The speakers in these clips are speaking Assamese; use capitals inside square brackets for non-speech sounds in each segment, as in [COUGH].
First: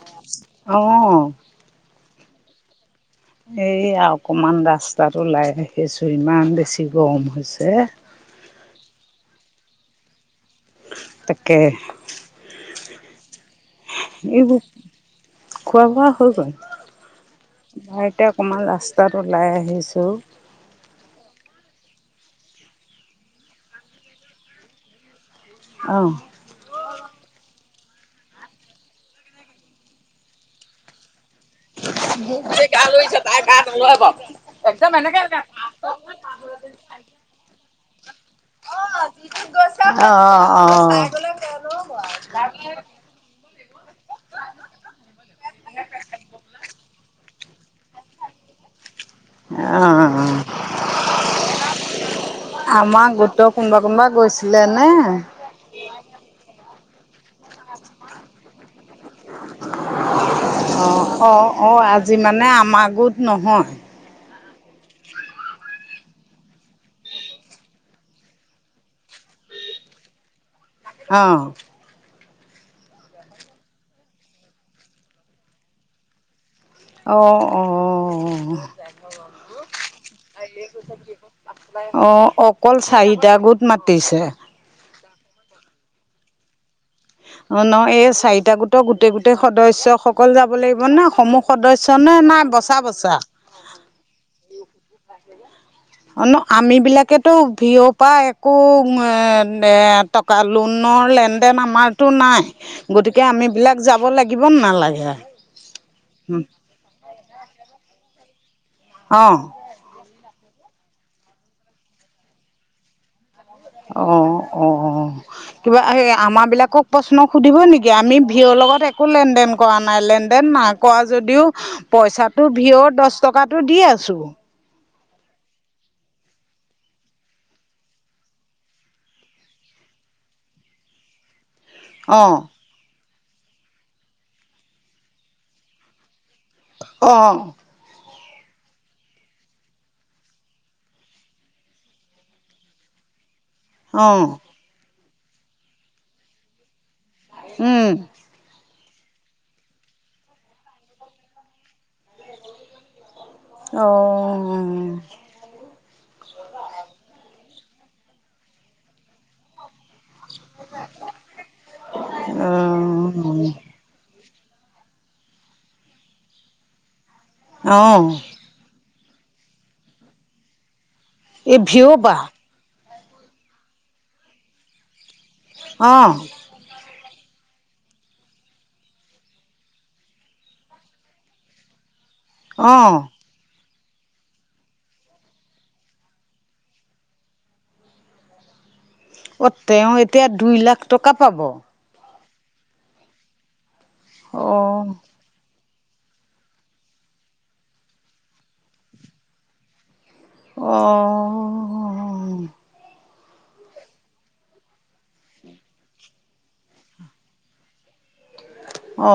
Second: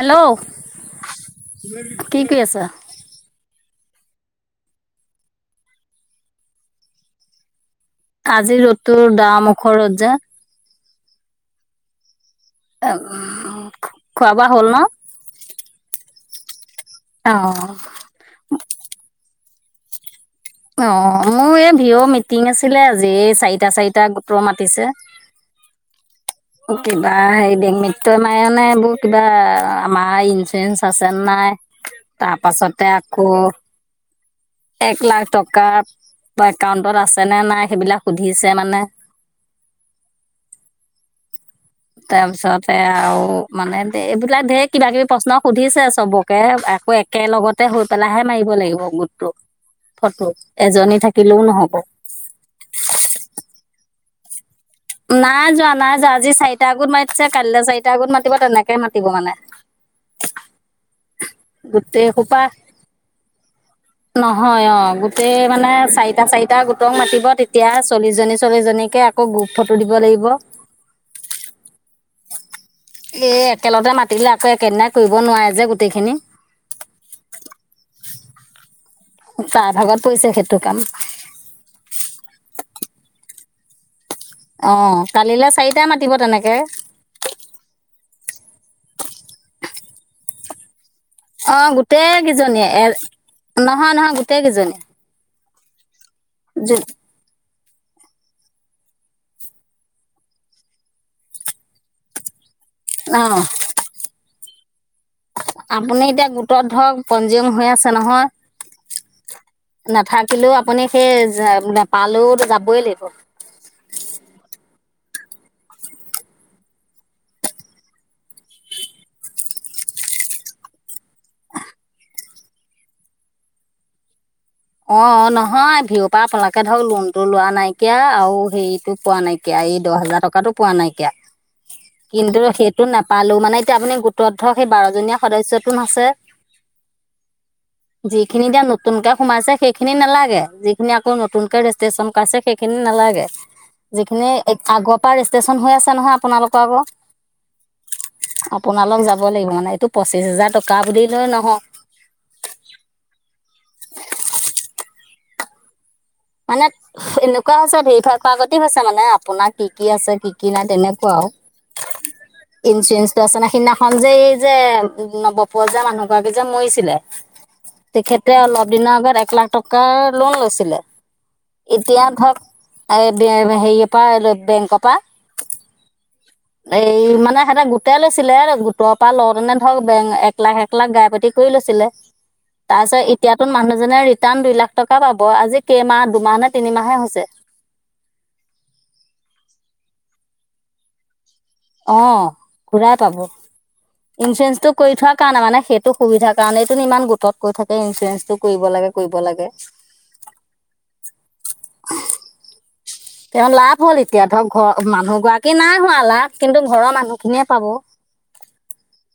হেল্ল', অ', কি কৰি আছা? এইয়া অকমান ৰাস্তাত ওলাই আহিছো ইমান বেছি গৰম হৈছে। আজি ৰ'দতটো দাও মুখৰ ৰ'দ যে, তাকে খোৱা বোৱা এইবোৰ, হ'ল ন? খোৱা বোৱা হৈ গল, অ', ঘতে অকণমান ৰাস্তাত ওলাই আহিছোঁ। অ মোৰ এই ভীঅ'ৰ মিটিং আছিলে আজি এই চাৰিটা চাৰিটা গোটৰ মাতিছে, অ কিবা হে বে মিত্য মায়নে এইবোৰ কিবা আমাৰ ই, বেঞ্চ আছে নাই তাৰ পাছতে আকৌ, তই লৈ আউ বাউ, এক লাখ টকা একাউন্টত আছে নে নাই সেইবিলাক সুধিছে মানে, অঁ অঁ অঁ, তাৰপিছতে আৰু, মানে ধে এইবোিলাক ধেৰ কিবা কিবি প্ৰশ্ন সুধিছে চবকে আকৌ একেল লগত, তাতে হৈ পেলাহে মাৰিব লাগিব গোটটো ফটো এজনী থাকিলেও নহ'ব। আমাৰ গোট কোনোবা কোনবা গৈছিলে নে? নাই যোৱা নাই যোৱা আজি চাৰিটা গোট মাতিছে কাইলে চাৰিটা গোট মাতিব তেনেকে, এনেকে মাতিব মানে? অ অ অ গোটেই আজি সোপা মানে আমাৰ গোত নহয়। নহয় অ গোটেই মানে চাৰিটা চাৰিটা গোটক মাতিব তেতিয়া চল্লিশ জনী চল্লিশ জনীকে আকৌ গোপ। ফটো দিব লাগিব। অ। এ একেলগতে মাতিলে আকৌ একেদিনাই কৰিব নোৱাৰে যে গোটেইখিনি। অঁ অঁ। চাহ ভাগত পৰিছে সেইটো কাম। অ অকল চাৰিটা গোট মাতিছে। অ কালিলৈ চাৰিটা মাতিব তেনেকে। অ ন এই চাৰিটা গোটৰ গোটেই গোটেই সদ্যয়সকল যাব লাগিব ন। সমূহ অ সদস্য গোটেই নে নাই কেইজনীয়ে বচা এ বচা। নহয় নহয় গোটেই কেইজনী অ ন আমি বিলাকে। তো ভিঅ' পৰা একো টকা লোনৰ লেনদেন আমাৰ। টো নাই গতিকে অ আমি বিলাক যাব লাগিব ন নালাগে। আপুনি এতিয়া গোটত ধৰক পনজিউম হৈ আছে নহয়। অঁ। নাথাকিলেও আপুনি সেই নাপালেও যাবই লাগিব। অ অ অ। কিবা এই আমাৰ বিলাকক প্ৰশ্ন সুধিব নেকি আমি ভিঅৰ লগত একো লেন দেন। কৰা নাই লেনদেন ন কোৱা যদিও পইচাটো ভিয়ৰ দহ টকাটো দি আছোঁ। অ নহয় ভিঅৰ পৰা আপোনালোকে ধৰক লোন টো লোৱা নাইকিয়া আৰু হেৰিতটো পোৱা নাইকিয়া। এয়া এই দহ হোজাৰ টকাতটো পোৱা নাইকিয়া অঁ কিন্তু সেই। নাপালো মানে এতিয়া আপুনি গোটত ধৰ সেই বাৰজনীয়া সদস্যয়তো ন আছে। অঁ। যিখিনি দিয়া নতুনকে সোমাইছে। সেইখিনি নালাগে যিখিনি আকৌ নতুনকে ৰেজিষ্ট্ৰেশচন কছে সেইখিনি নালাগে অঁ যিখিনি। আগৰ পৰা ৰেষ্টেশচন হৈ আছে নহয় আপোনালোকৰ আক। উম। আপোনালোক যাব লাগিব মানে এইটো পঁচিশ হোজাৰ টকা বুলি লয় নহয়। অ। মানে এনেকুৱা হৈছে ধেৰি ফাই খোৱাৰ আগতে হৈছে মানে আপোনাৰ কি কি আছে। কি কি নাই তেনেকুৱা আৰু ইঞ্চুৰেঞ্চটো আছে নাই সিদিনা। খন যে এই যে নব বজাৰ যে মানুহ গৰাকী যে মৰিছিলে অ', তেখেতে অলপ। দিনৰ আগত এক লাখ টকাৰ লোন লৈছিলে। এই ভিঅ' এতিয়া বা ধৰক এ বে হে হেৰিয়ৰ পৰা বেংকৰ পৰা। অঁ। এই মানে সিহঁতে গোটেই লৈছিলে গোটৰ পৰা লওঁতেনে ধৰক বেং এক লাখ এক লাখ গাই পাতি কৰি লৈছিলে। উ। তাৰপিছত এতিয়াতো মানুহজনে ৰিটাৰ্ণ দুই লাখ টকা পাব আজি কেইমাহ দুমাহ নে তিনিমাহে হৈছে। অঁ তেওঁ এতিয়া দুই লাখ টকা পাব। অ ঘূৰাই পাব ইঞ্চুৰেঞ্চটো অ', কৰি থোৱা। কাৰণে মানে সেইটো সুবিধাৰ কাৰণটোন ইমান গোটত কৈ থাকে ইঞ্চুৰেঞ্চটো কৰিব লাগে কৰিব লাগে। অঁ। তেওঁ লাভ হ'ল এতিয়া ধৰক ঘৰ মানুহ গৰাকী নাই হোৱা লাভ কিন্তু ঘৰৰ মানুহখিনিয়ে পাব। অ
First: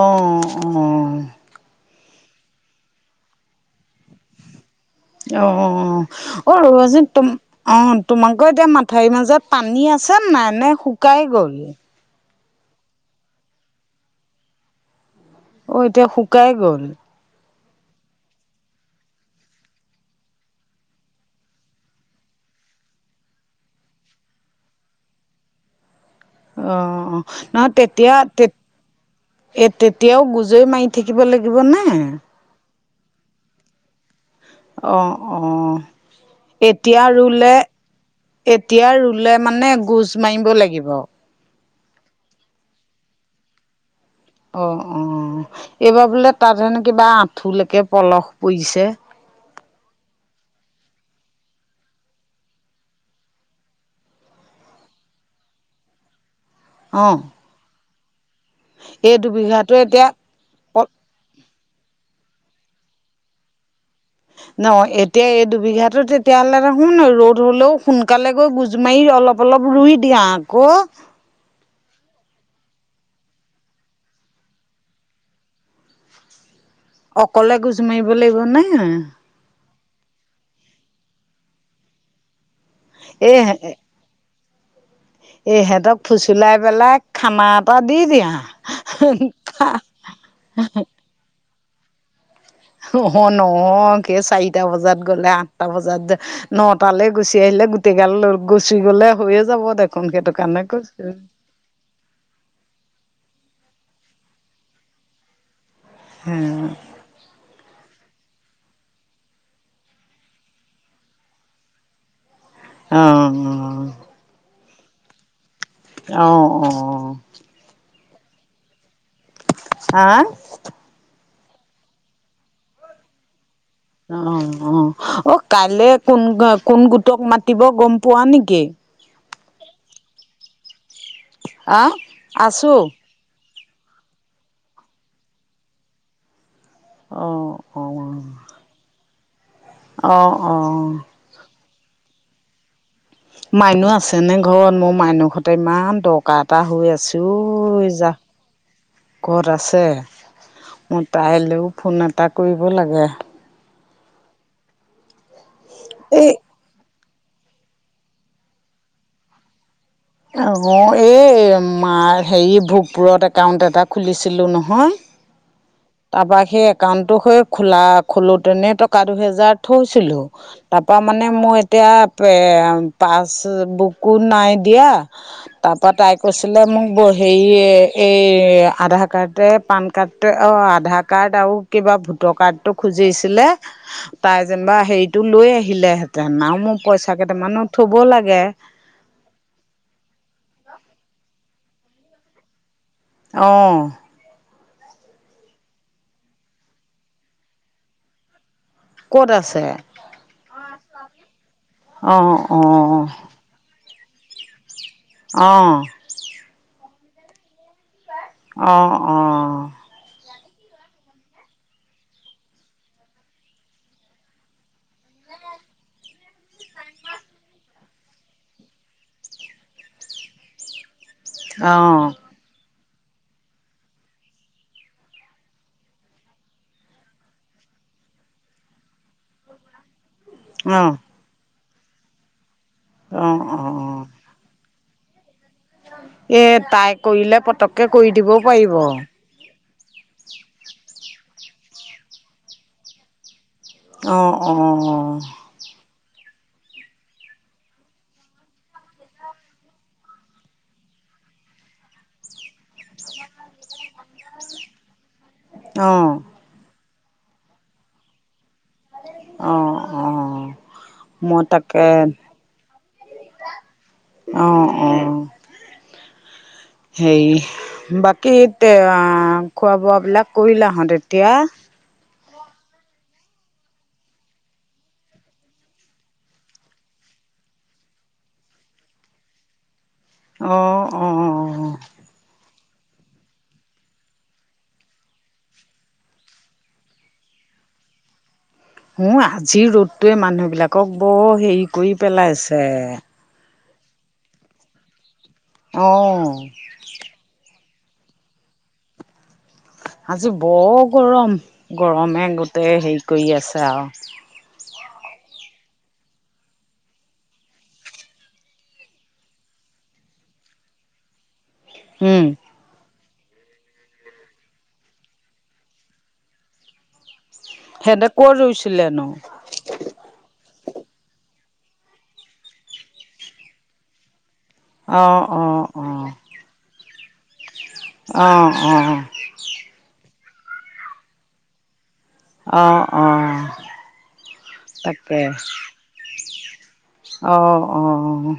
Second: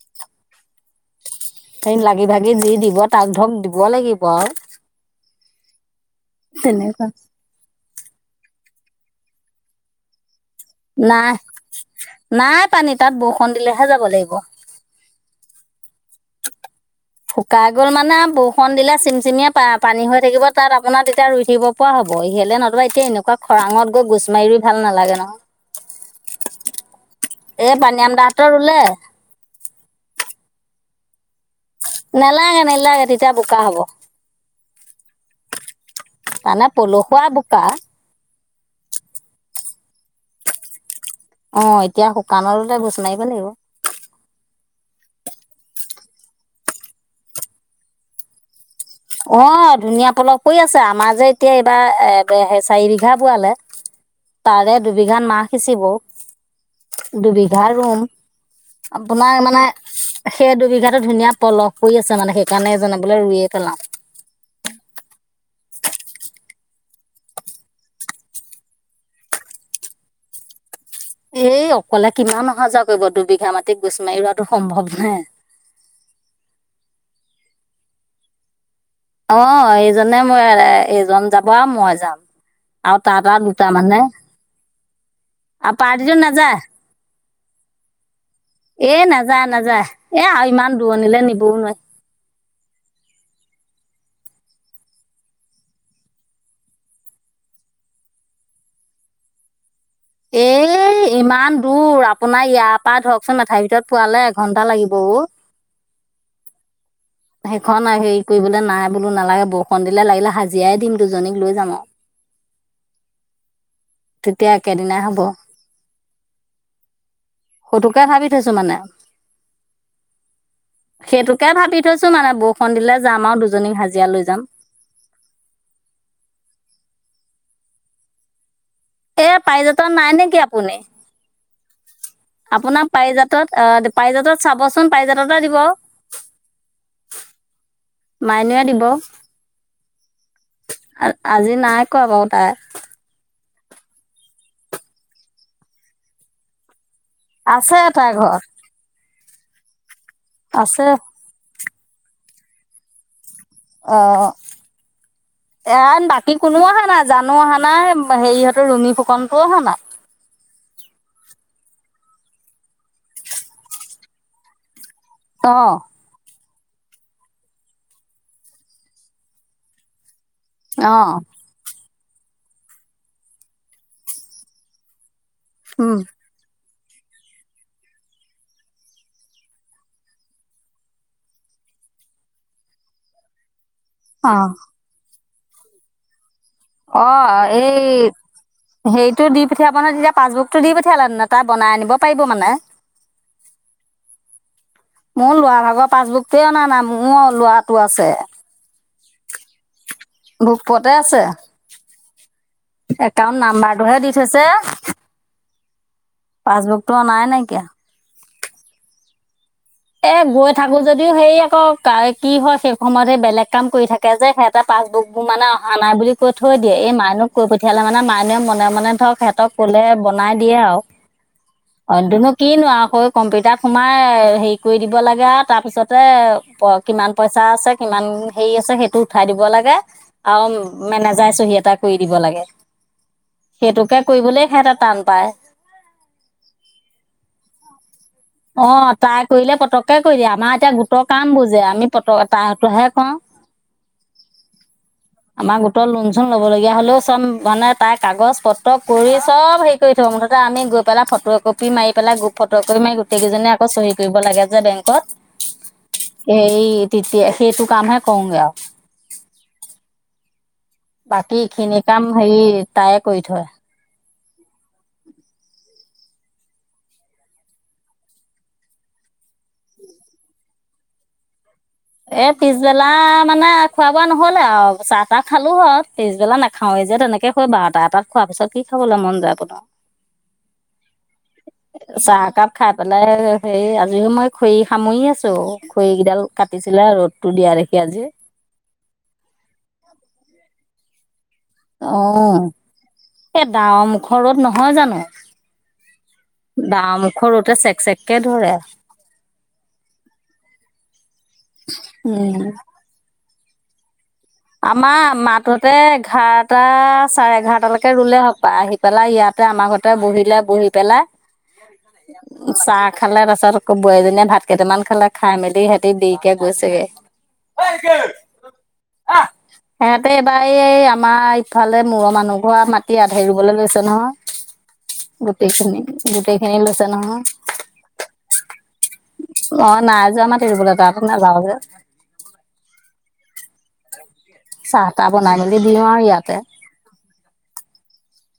অ। এনে লাগি ভাগি দি দিব তাক ধৰক দিব লাগিব আও অ অ যে তেনেকুৱা তম [INAUDIBLE] অ তোমালোকৰ এতিয়া মাথাউৰিৰ মাজত পানী আছে নাই নে নাই শুকাই গল নাই পানী তাত বৰষুণ দিলেহে যাব লাগিব অ এতিয়া শুকাই গ'ল শুকাই গ'ল মানে বৰষুণ দিলে চিম চিমিয়ে প পানী হৈ থাকিব তাত আপোনাৰ তেতিয়া ৰুই থাকিব পোৱা হ'ব ইহেলে নতবা এতিয়া এনেকুৱা খৰাঙত গৈ গোছ মাৰি ৰুই ভাল নালাগে নহ অ অ নহ এই পানীৰাম তেতিয়া তে দাহঁতৰ ৰুলে এই তেতিয়াও গুজৈ মাৰি থাকিব লাগিবনে নেলাগে নেলাগে তেতিয়া বোকা হ'ব অ অ মানে এতিয়া পলসুৱা ৰুলে বোকা এতিয়া ৰুলে মানে গোজ মাৰিব লাগিব অ এতিয়া শুকান হলে গুচ মাৰিব লাগিব অ অ এইবাৰ বোলে তাত সেনে কিবা আঁঠুলৈকে পলস পৰিছে অ ধুনীয়া পলস পৰি আছে আমাৰ যে এতিয়া এইবাৰ এ স চাৰি বিঘা বোৱালে তাৰে দুবিঘা মাহ সিঁচিব অ দুবিঘা ৰুম এই আপোনাৰ মানে দুবিঘাটো এতিয়া সেই দুবিঘাতো ধুনীয়া পলস কৰি আছে মানে সেইকাৰণে এইজনে বুলি ৰুইয়ে পেলাও ন এতিয়া এই দুবিঘাতো তেতিয়াহ'লে দেখোন ন ৰ'দ হ'লেও সোনকালে গৈ গোজ মাৰি অলপ অলপ ৰুই দিয়া আকৌ এ অকলে কিমান অহা যোৱা কৰিব দুবিঘা মাটিত গোচ মাৰি ৰোৱাটো সম্ভৱ নে অকলে গোজ মাৰিব লাগিব নে অ এইজনে মোৰ এইজন যাব আও মই যাম আ তাৰটা দুটা মানে আৰু ইহতক পাৰ্টিটো ফুচুলাই নাযায় পেলাই খানা এটা দি দিয়া এ নাযায় নাযায় এ আৰু ইমান দূৰণিলে নিবও নোৱাৰি নহ নহয় কে চাৰিটা বজাত গ'লে আঠটা বজাত নটালৈ গুচি আহিলে গোটেই গাল গুচি গ'লে হৈয়ে যাব দে এ ইমান দূৰ আ আপোনাৰ ইয়াৰ পৰা ধৰকচোন মথাইৰ ভিতৰত পোৱালে এঘণ্টা লাগিব অ হম সেইখন হেৰি কৰিবলৈ নাই বোলো নালাগে বৰষুণ দিলে লাগিলে হাজিৰাই দিম দুজনীক লৈ যাম আও অ উম তেতিয়া একেদিনাই হ'ব অ অ অ সেইটোকে ভাবি থৈছো মানে হা সেইটোকে ভাবি থৈছো মানে বৰষুণ দিলে যাম আৰু দুজনীক হাজি অ অ অ কাইলে কোন কোন গোটক মাতিব গম পোৱা নেকি এ পাৰিজাতত নাই নেকি আপুনি আ আছো আপোনাৰ পাৰিজাত কত পাৰিজাতত চাবচোন পাৰিজাততে দিব অঁ মাইনুয়ে দিব অ অ আজি নাই কৰা বাৰু তাই মাইনু আছে নে ঘৰত, মোৰ মাইনুৰ সতে ইমান দৰকাৰ এটা হৈ আছে। আছে উই, তাই যা, ঘৰত ক'ত আছে। আছে। মোৰ তাইলৈও ফোন এটা কৰিব লাগে। অ', ইয়াত এই বাকী কোনো আহা নাই। জানও অহা নাই, হেৰিহঁতৰ ৰুমি ফুকনটোও অহা নাই। অ', এই মা হেৰি ভোগপুৰত একাউণ্ট এটা খুলিছিলোঁ নহয়। অ'। তাৰপৰা সেই একাউণ্টটো হৈ খোলা খোলোতেনে টকা দুহেজাৰ থৈছিলো। অ তাৰপৰা মানে মোৰ এতিয়া, এ পাছ বুকো নাই দিয়া তাৰপৰা উম তাইক কৈছিলে মোক হেৰি এই, আধাৰ কাৰ্ডে, পান কাৰ্ডে অ', আধাৰ কাৰ্ড আৰু কিবা ভোটৰ কাৰ্ডটো খুজিছিলে। অ তাই যেনিবা হেৰিটো লৈ আহিলেহেঁতেন, আৰু মোৰ অ পইচা কেইটামানো এই থব লাগে। হেৰিটো দি পঠিয়াব ন, তেতিয়া পাছবুকতটো দি পঠিয়ালে নে নাই, তাই বনাই আনিব পাৰিব মানে। অ'। মোৰ লৰা ভাগৰ পাছবুকটোৱে অনা নাই, মোৰ ল'ৰাটো আছে। ক'ত আছে? গ্ৰুপতে আছে। অ', অ'। একাউন্ট নাম্বাৰটোহে দি থৈছে। অ'। পাছবুকতটো অনাই নাইকিয়া। অ', অ'। এ গৈ থাকো যদিও সেই আকৌ কি হয়, সেই সময়তহে বেলেগ কাম কৰি থাকে। তাকে যে সিহঁতে পাছুকবোৰ মানে অহা নাই বুলি কৈ থৈ দিয়ে, এই মাইনুক কৈ পঠিয়ালে, মানে মাইনুয়ে মনে মনে ধৰক ক'লে বনাই দিয়ে আৰু। অঁ অঁ এইটোনো কিনো আকৌ কম্পিউটাৰ সোমাই, হেৰি কৰি দিব লাগে আৰু, তাৰপিছতে কিমান পইচা আছে কিমান হেৰি আছে, সেইটো উঠাই দিব লাগে, আৰু অঁ মেনেজাৰেই চহি এটা কৰি দিব লাগে, অঁ অঁ সেইটোকে অঁ কৰিবলৈ সিহঁতে টান পায়। এ তাই কৰিলে পতককে কৰি দিব। অ', তাই কৰিলে পতককে কৰি দিয়ে, আমাৰ এতিয়া গোটৰ কাম বোৰজে, আমি পত তাইৰ হাতোৰহে কৰাওঁ। অ', অ'। আমাৰ গোটৰ লোন চোন ল'বলগীয়া হ'লেও, চব মানে তাইৰ কাগজ পত্ৰ কৰি, চব হেৰি কৰি থ'ব, মুঠতে আমি গৈ পেলাই ফটো একপি মাৰি পেলাই, গ্ৰুপ ফটো একপি মাৰি গোটেইকেইজনি আকৌ চহী কৰিব লাগে যে বেংকত। অ'। সেই তেতিয়া, সেইটো কামহে কৰোগে আৰু। অ', অ'। বাকী খিনি কাম হেৰি তায়ে কৰি থয়। অ' অ', হেৰী বাকী হে তা, খোৱা বোৱা বিলাক কৰিলা হত তেতিয়া। এ পিছবেলা, মানে খোৱা বোৱা নহলে আৰু, চাহ তাহ খালো হয়, পিছবেলা নাখাওঁ এই যে তেনেকে হে বাৰটা এটাত খোৱাৰ পিছত, কি খাবলৈ মন যাবনো। অ', অ'। চাহ একাপ খাই পেলাই সেই আজিও মই খৰি সামৰি আছো খৰি কেইডাল কাট। টিছিলে ৰ'দ টো দিয়া দেখি আজি। অ আজিৰ ৰ'দটোৱে মানুহবিলাকক ব হেৰি কৰি পেলাইছে। সে ডাৱৰ মুখ ৰদ নহয় জানো। অ'। ঘৰুতে চেক চেক কে ধৰে। আজি ব গৰম গৰমে উম গোটেই হেৰি কৰি আছে আও। আমাৰ মাতোতে ঘাৰটা চাৰে ঘাৰটালেকে ৰুলে আও পাহি। পেলাই ইয়াতে আমাৰ ঘৰতে বহিলে বহি পেলাই। উম, চাহ খালে তাৰ পিছত আকৌ বোৱাৰীজনীয়ে ভাত কেইটামান খালে খাই মেলি সেতি দিৰিকে গৈছেগে। হেতে কত ৰুইছিলে নো। আহ সিহঁতে এইবাৰ এই আমাৰ ইফালে মূৰৰ মানুহ ঘৰ মাটি আধেই ৰুবলৈ লৈছে নহয়। অ', গোটেই অ', খিনি গোটেই খিনিলৈছে নহয়। অ' অ'। ম নাই যোৱা মাতি ৰুবলৈ তাতো নাযাওঁ যে। অ' অ' চাহ তাহ তাকে বনাই মেলি দিওঁ আৰু ইয়াতে। অ' অ'।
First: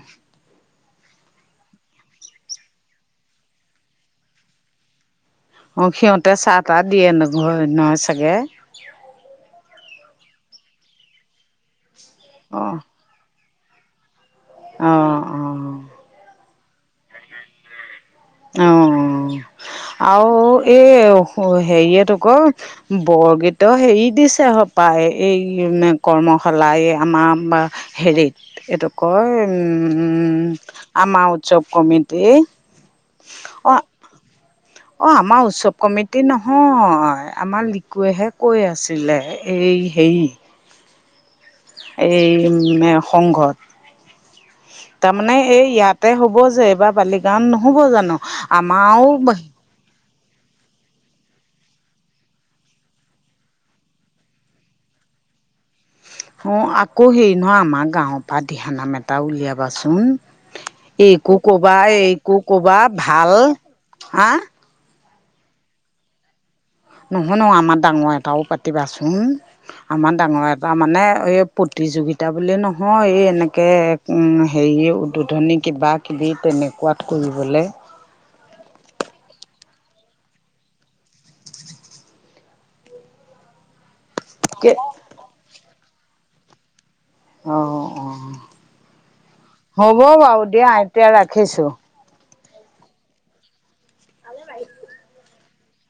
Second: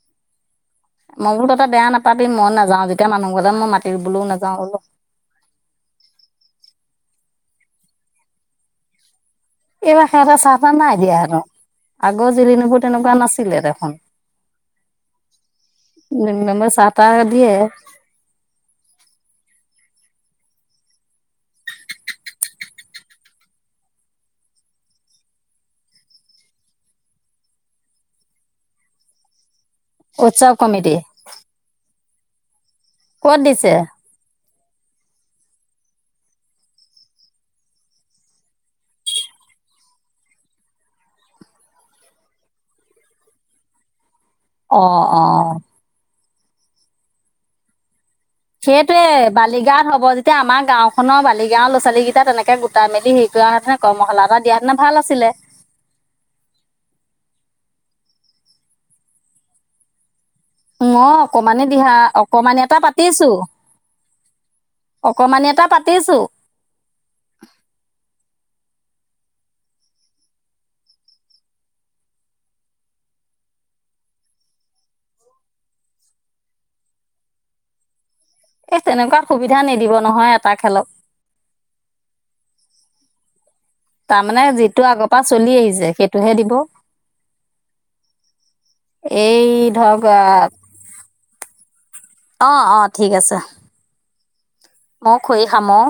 মই বোলো কতে বেয়া নাপাবি মই নাযাও যেতিয়া মানুহৰ কথা মই মাতি ৰোবলও নাযাওঁ বোলো। অ' সিহঁতে চাহ তাহ দিয়ে ন ঘৰ নহয় চাগে। এইবাৰ সিঁহতে চাহ তাহ নাই দিয়া আৰু আগৰ অ', জিলিনবোৰ তেনেকুৱা নাছিলে দেখোন। অ' অ'। [UNINTELLIGIBLE] চাহ টাহ দিয়ে। অ' অ আৰু এই হেৰিযয়েটো ক। বৰগীত হেৰি দিছে সপায় এই নে কৰ্মশালাই আমাৰ। হেৰিত এইটো কয় উমম উৎসৱ কমিটি আমাৰ উৎযৱ কমিটি। ক'ত দিছে। অ', অ' আমাৰ উৎসৱ কমিটি নহয় আমাৰ লিকুৱেহে কৈ আছিলে। এই হেই। এই মে সংঘত অ', তাৰমানে অ'। এই ইয়াত। তে হ'ব যে এইবাৰ বালিগাওত নহ'ব জানো। আমাৰো সেইটয়ে বালিগাত হ'ব য। এতি আমাৰ গাঁওখনৰ বালিও ল'ৰাোৱালীেইটা তেনেকে গোটাই মেলি হে কৰা হেতেনে কৰ্মশালা এ দােতে ভাল আছিলে। অ', আকৌ হেৰি নহ আমাৰ গাঁওৰ পৰা দিহানাম এটা উলিয়াবাচোন। মই এইকো অকমানি কবা দিহা এইকো অকমানি এটা কবা পাতিছো ভাল আ। অকমানি এটা পাতিছো। নহয় ন আমাৰ ডাঙৰ এটাও পাতিবাচোন। আমাৰ ডাঙৰ এটা মানে এই প্ৰতিযোগিতা বুলি নহয় এই এনেকে। উম হেৰিও উদ্বোধনী কিবাকিবি তেনেকুৱাত কৰিবলে। এ তেনেকুৱাত সুবিধা নিদিব নহয় এটা খেলক। তাৰমানে যিটো আগৰ পৰা চলি আহিছে সেইটোহে দিব। অঁ অঁ এই ধৰক [INAUDIBLE] তিয়া ৰাখিছোঁ। অ' অ' ঠিক আছে মও খুৰি সামও।